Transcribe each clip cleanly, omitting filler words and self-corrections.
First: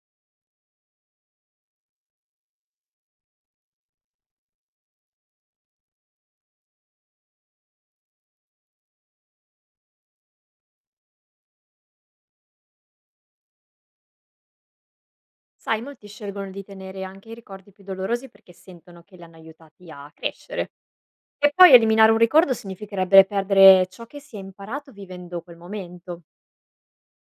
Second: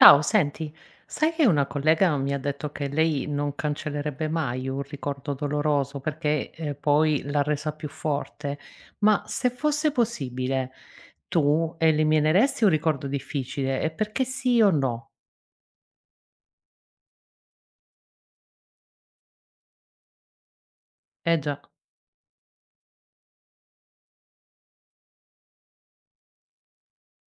Ciao, senti, sai che una collega mi ha detto che lei non cancellerebbe mai un ricordo doloroso perché poi l'ha resa più forte. Ma se fosse possibile, tu elimineresti un ricordo difficile e perché sì o no? Sai, molti scelgono di tenere anche i ricordi più dolorosi perché sentono che li hanno aiutati a crescere. Eh E già, poi eliminare un ricordo significherebbe perdere ciò che si è imparato vivendo quel momento.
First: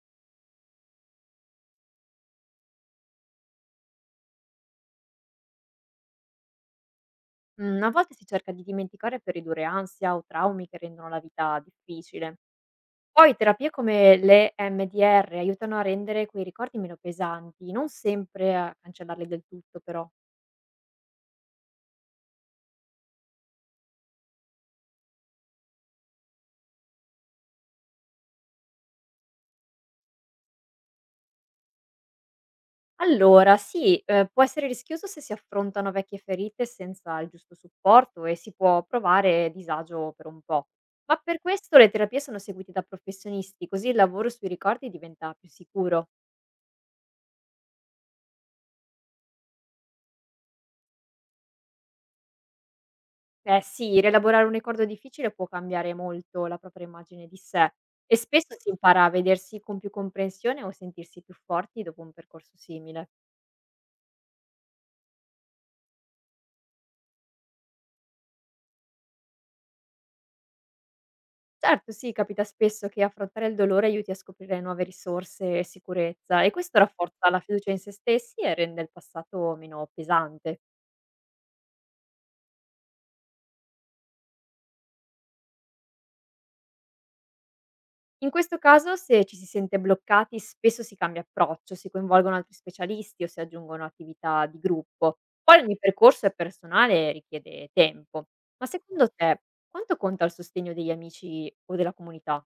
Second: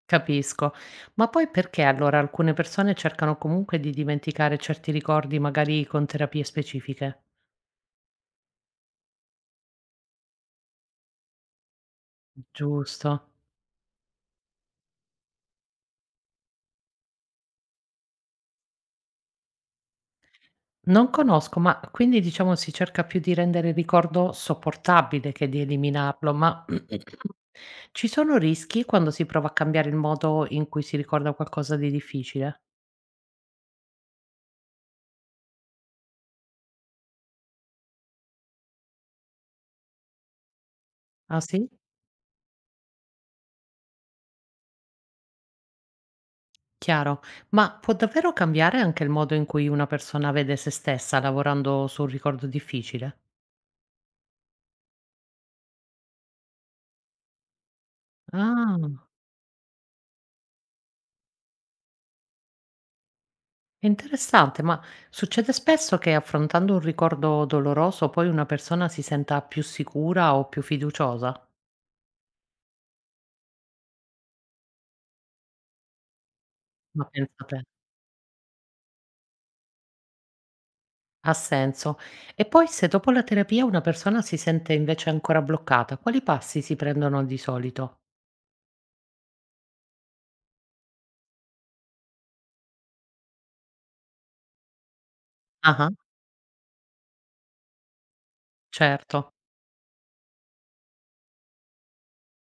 capisco. Ma poi perché allora alcune persone cercano comunque di dimenticare certi ricordi, magari con terapie specifiche? A volte si cerca di dimenticare per ridurre ansia o traumi che rendono la vita difficile. Giusto. Poi terapie come le MDR aiutano a rendere quei ricordi meno pesanti, non sempre a cancellarli del tutto però. Non conosco, ma quindi diciamo si cerca più di rendere il ricordo sopportabile che di eliminarlo, ma ci sono rischi quando si prova a cambiare il modo in cui si ricorda qualcosa di difficile? Allora sì, può essere rischioso se si affrontano vecchie ferite senza il giusto supporto e si può provare disagio per un po'. Ma per Ah sì? questo le terapie sono seguite da professionisti, così il lavoro sui ricordi diventa più sicuro. Chiaro. Ma può davvero cambiare anche il modo in cui una persona vede se stessa lavorando su un ricordo difficile? Eh sì, rielaborare un ricordo difficile può cambiare molto la propria immagine di sé e spesso si Ah, impara a vedersi con più comprensione o sentirsi più forti dopo un percorso simile. interessante, ma succede spesso che affrontando un ricordo doloroso poi una persona si senta più sicura o più fiduciosa? Certo, sì, capita spesso che affrontare il dolore aiuti a scoprire nuove risorse e sicurezza e questo Ma rafforza la pensa te. fiducia in se stessi e rende il passato meno pesante. Ha senso. E poi se dopo la terapia una persona si sente invece ancora bloccata, quali passi si prendono di solito? In questo caso, se ci si sente bloccati, spesso si cambia approccio, si coinvolgono altri specialisti o si aggiungono attività di gruppo. Poi ogni Ah-ah, percorso è personale e richiede tempo. Ma secondo certo. te, quanto conta il sostegno degli amici o della comunità?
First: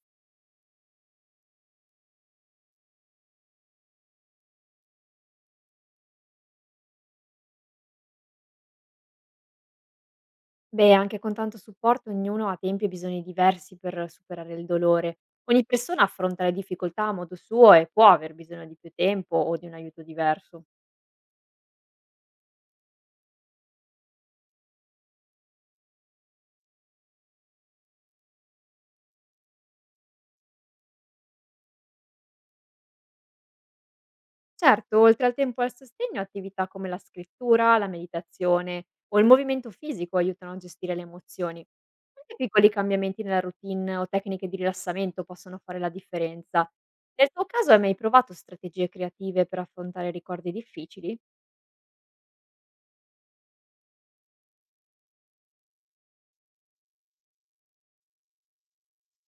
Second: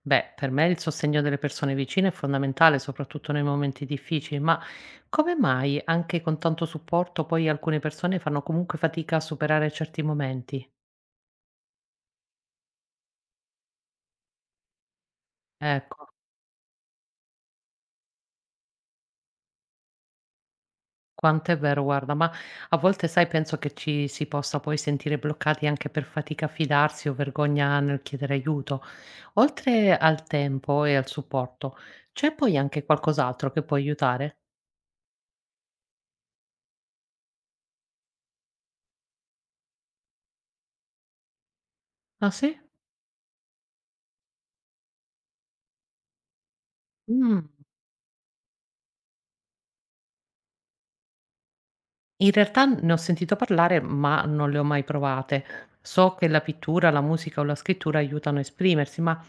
Beh, per me il sostegno delle persone vicine è fondamentale, soprattutto nei momenti difficili, ma come mai anche con tanto supporto poi alcune persone fanno comunque fatica a superare certi momenti? Beh, anche con tanto supporto ognuno ha tempi e bisogni diversi per superare il dolore. Ogni persona Ecco. affronta le difficoltà a modo suo e può aver bisogno di più tempo o di un aiuto diverso. Quanto è vero, guarda, ma a volte sai, penso che ci si possa poi sentire bloccati anche per fatica a fidarsi o vergogna nel chiedere aiuto. Oltre al tempo e al supporto, c'è poi anche qualcos'altro che può aiutare? Certo, oltre al tempo e al sostegno, attività come la scrittura, la meditazione o il movimento fisico aiutano a gestire le emozioni. Ah Anche sì? piccoli cambiamenti nella routine o tecniche di rilassamento possono fare la differenza. Nel Mm. tuo caso hai mai provato strategie creative per affrontare ricordi difficili? In realtà ne ho sentito parlare, ma non le ho mai provate. So che la pittura, la musica o la scrittura aiutano a esprimersi, ma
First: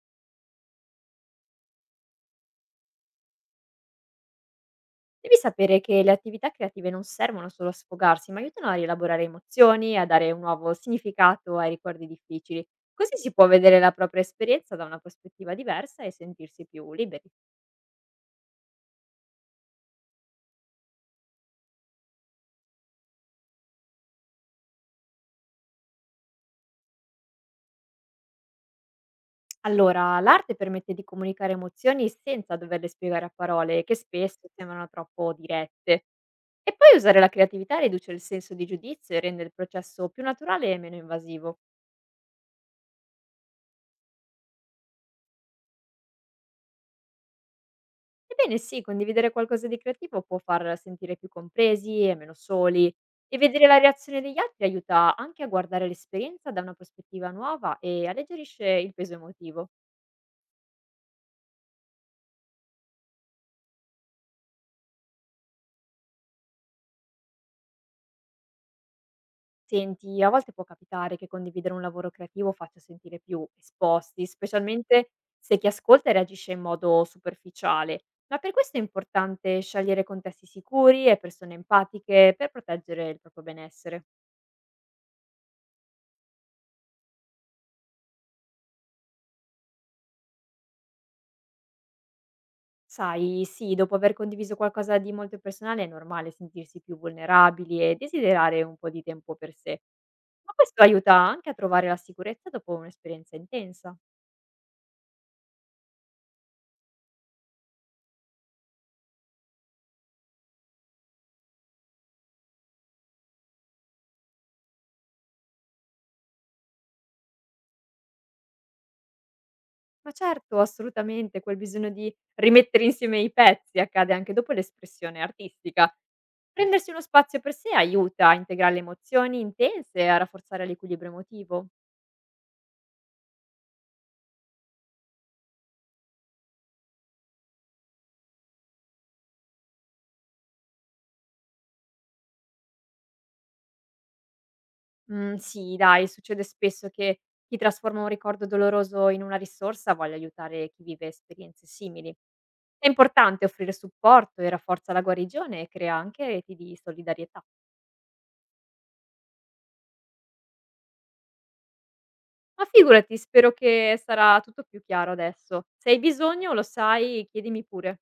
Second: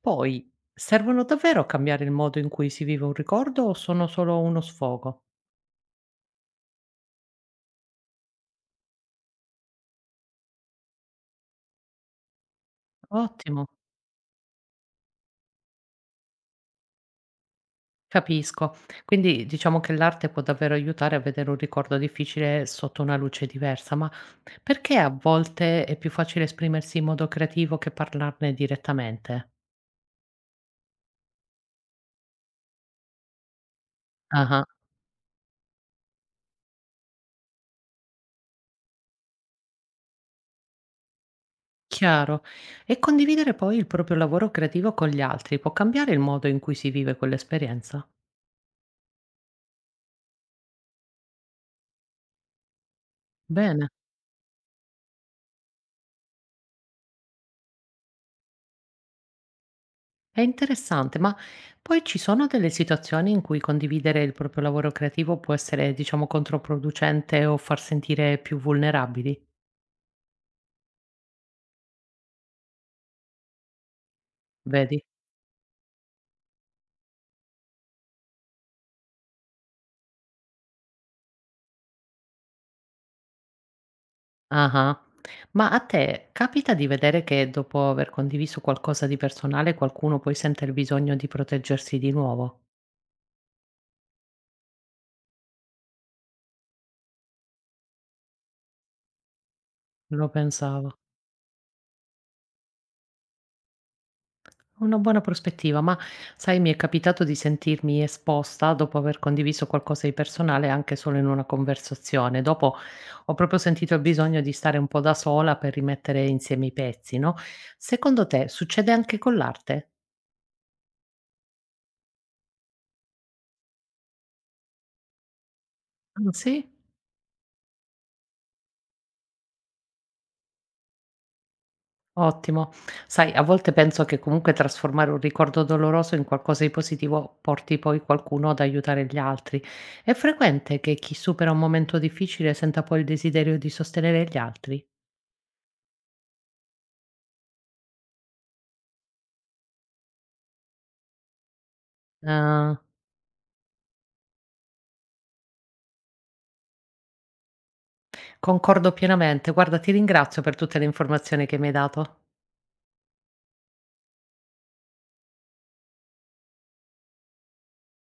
poi servono davvero a cambiare il modo in cui si vive un ricordo o sono solo uno sfogo? Devi sapere che le attività creative non servono solo a sfogarsi, ma aiutano a rielaborare emozioni, a dare un nuovo significato ai ricordi difficili. Così si può Ottimo. vedere la propria esperienza da una prospettiva diversa e sentirsi più liberi. Capisco. Quindi diciamo che l'arte può davvero aiutare a vedere un ricordo difficile sotto una luce diversa, ma perché a volte è più facile esprimersi in modo creativo che parlarne direttamente? Allora, l'arte permette di comunicare emozioni senza doverle spiegare a parole, che spesso Ah, sembrano troppo dirette. E poi usare la creatività riduce il senso di giudizio e rende il processo più naturale e meno invasivo. chiaro. E condividere poi il proprio lavoro creativo con gli altri può cambiare il modo in cui si vive quell'esperienza? Ebbene sì, condividere qualcosa di creativo può far sentire più compresi e meno soli e vedere la Bene, reazione degli altri aiuta anche a guardare l'esperienza da una prospettiva nuova e alleggerisce il peso emotivo. è interessante, ma poi ci sono delle situazioni in cui condividere il proprio lavoro creativo può essere, diciamo, controproducente o far sentire più vulnerabili, Senti, a volte può capitare che condividere un lavoro creativo faccia sentire più esposti, vedi? specialmente se chi ascolta reagisce in modo superficiale, ma per questo è importante scegliere contesti sicuri e persone empatiche per proteggere il proprio benessere. Ah-ah. Ma a te capita di vedere che dopo aver condiviso qualcosa di personale qualcuno poi sente il bisogno di proteggersi di nuovo? Sai, sì, dopo aver condiviso qualcosa di molto personale è normale sentirsi più vulnerabili e desiderare un po' di tempo per sé, Lo ma questo pensavo. aiuta anche a trovare la sicurezza dopo un'esperienza intensa. Una buona prospettiva, ma sai mi è capitato di sentirmi esposta dopo aver condiviso qualcosa di personale anche solo in una conversazione. Dopo ho proprio sentito il bisogno di stare un po' da sola per rimettere insieme i pezzi, no. Secondo te succede anche con l'arte? Ma certo, assolutamente, quel bisogno di rimettere insieme i pezzi accade anche dopo l'espressione artistica. Sì? Prendersi uno spazio per sé aiuta a integrare le emozioni intense e a rafforzare l'equilibrio emotivo. Ottimo. Sai, a volte penso che comunque trasformare un ricordo doloroso in qualcosa di positivo porti poi qualcuno ad aiutare gli altri. È frequente che chi supera un momento difficile senta poi il desiderio di sostenere gli altri? Mhmm, sì dai, succede spesso che chi trasforma un ricordo doloroso in una risorsa voglia aiutare chi vive esperienze simili. Ah, È importante offrire supporto e rafforza la guarigione e crea anche reti di solidarietà. concordo pienamente. Guarda, ti ringrazio per tutte le informazioni che mi hai dato. Ma figurati, spero che sarà tutto più chiaro adesso. Se hai bisogno lo sai, chiedimi pure.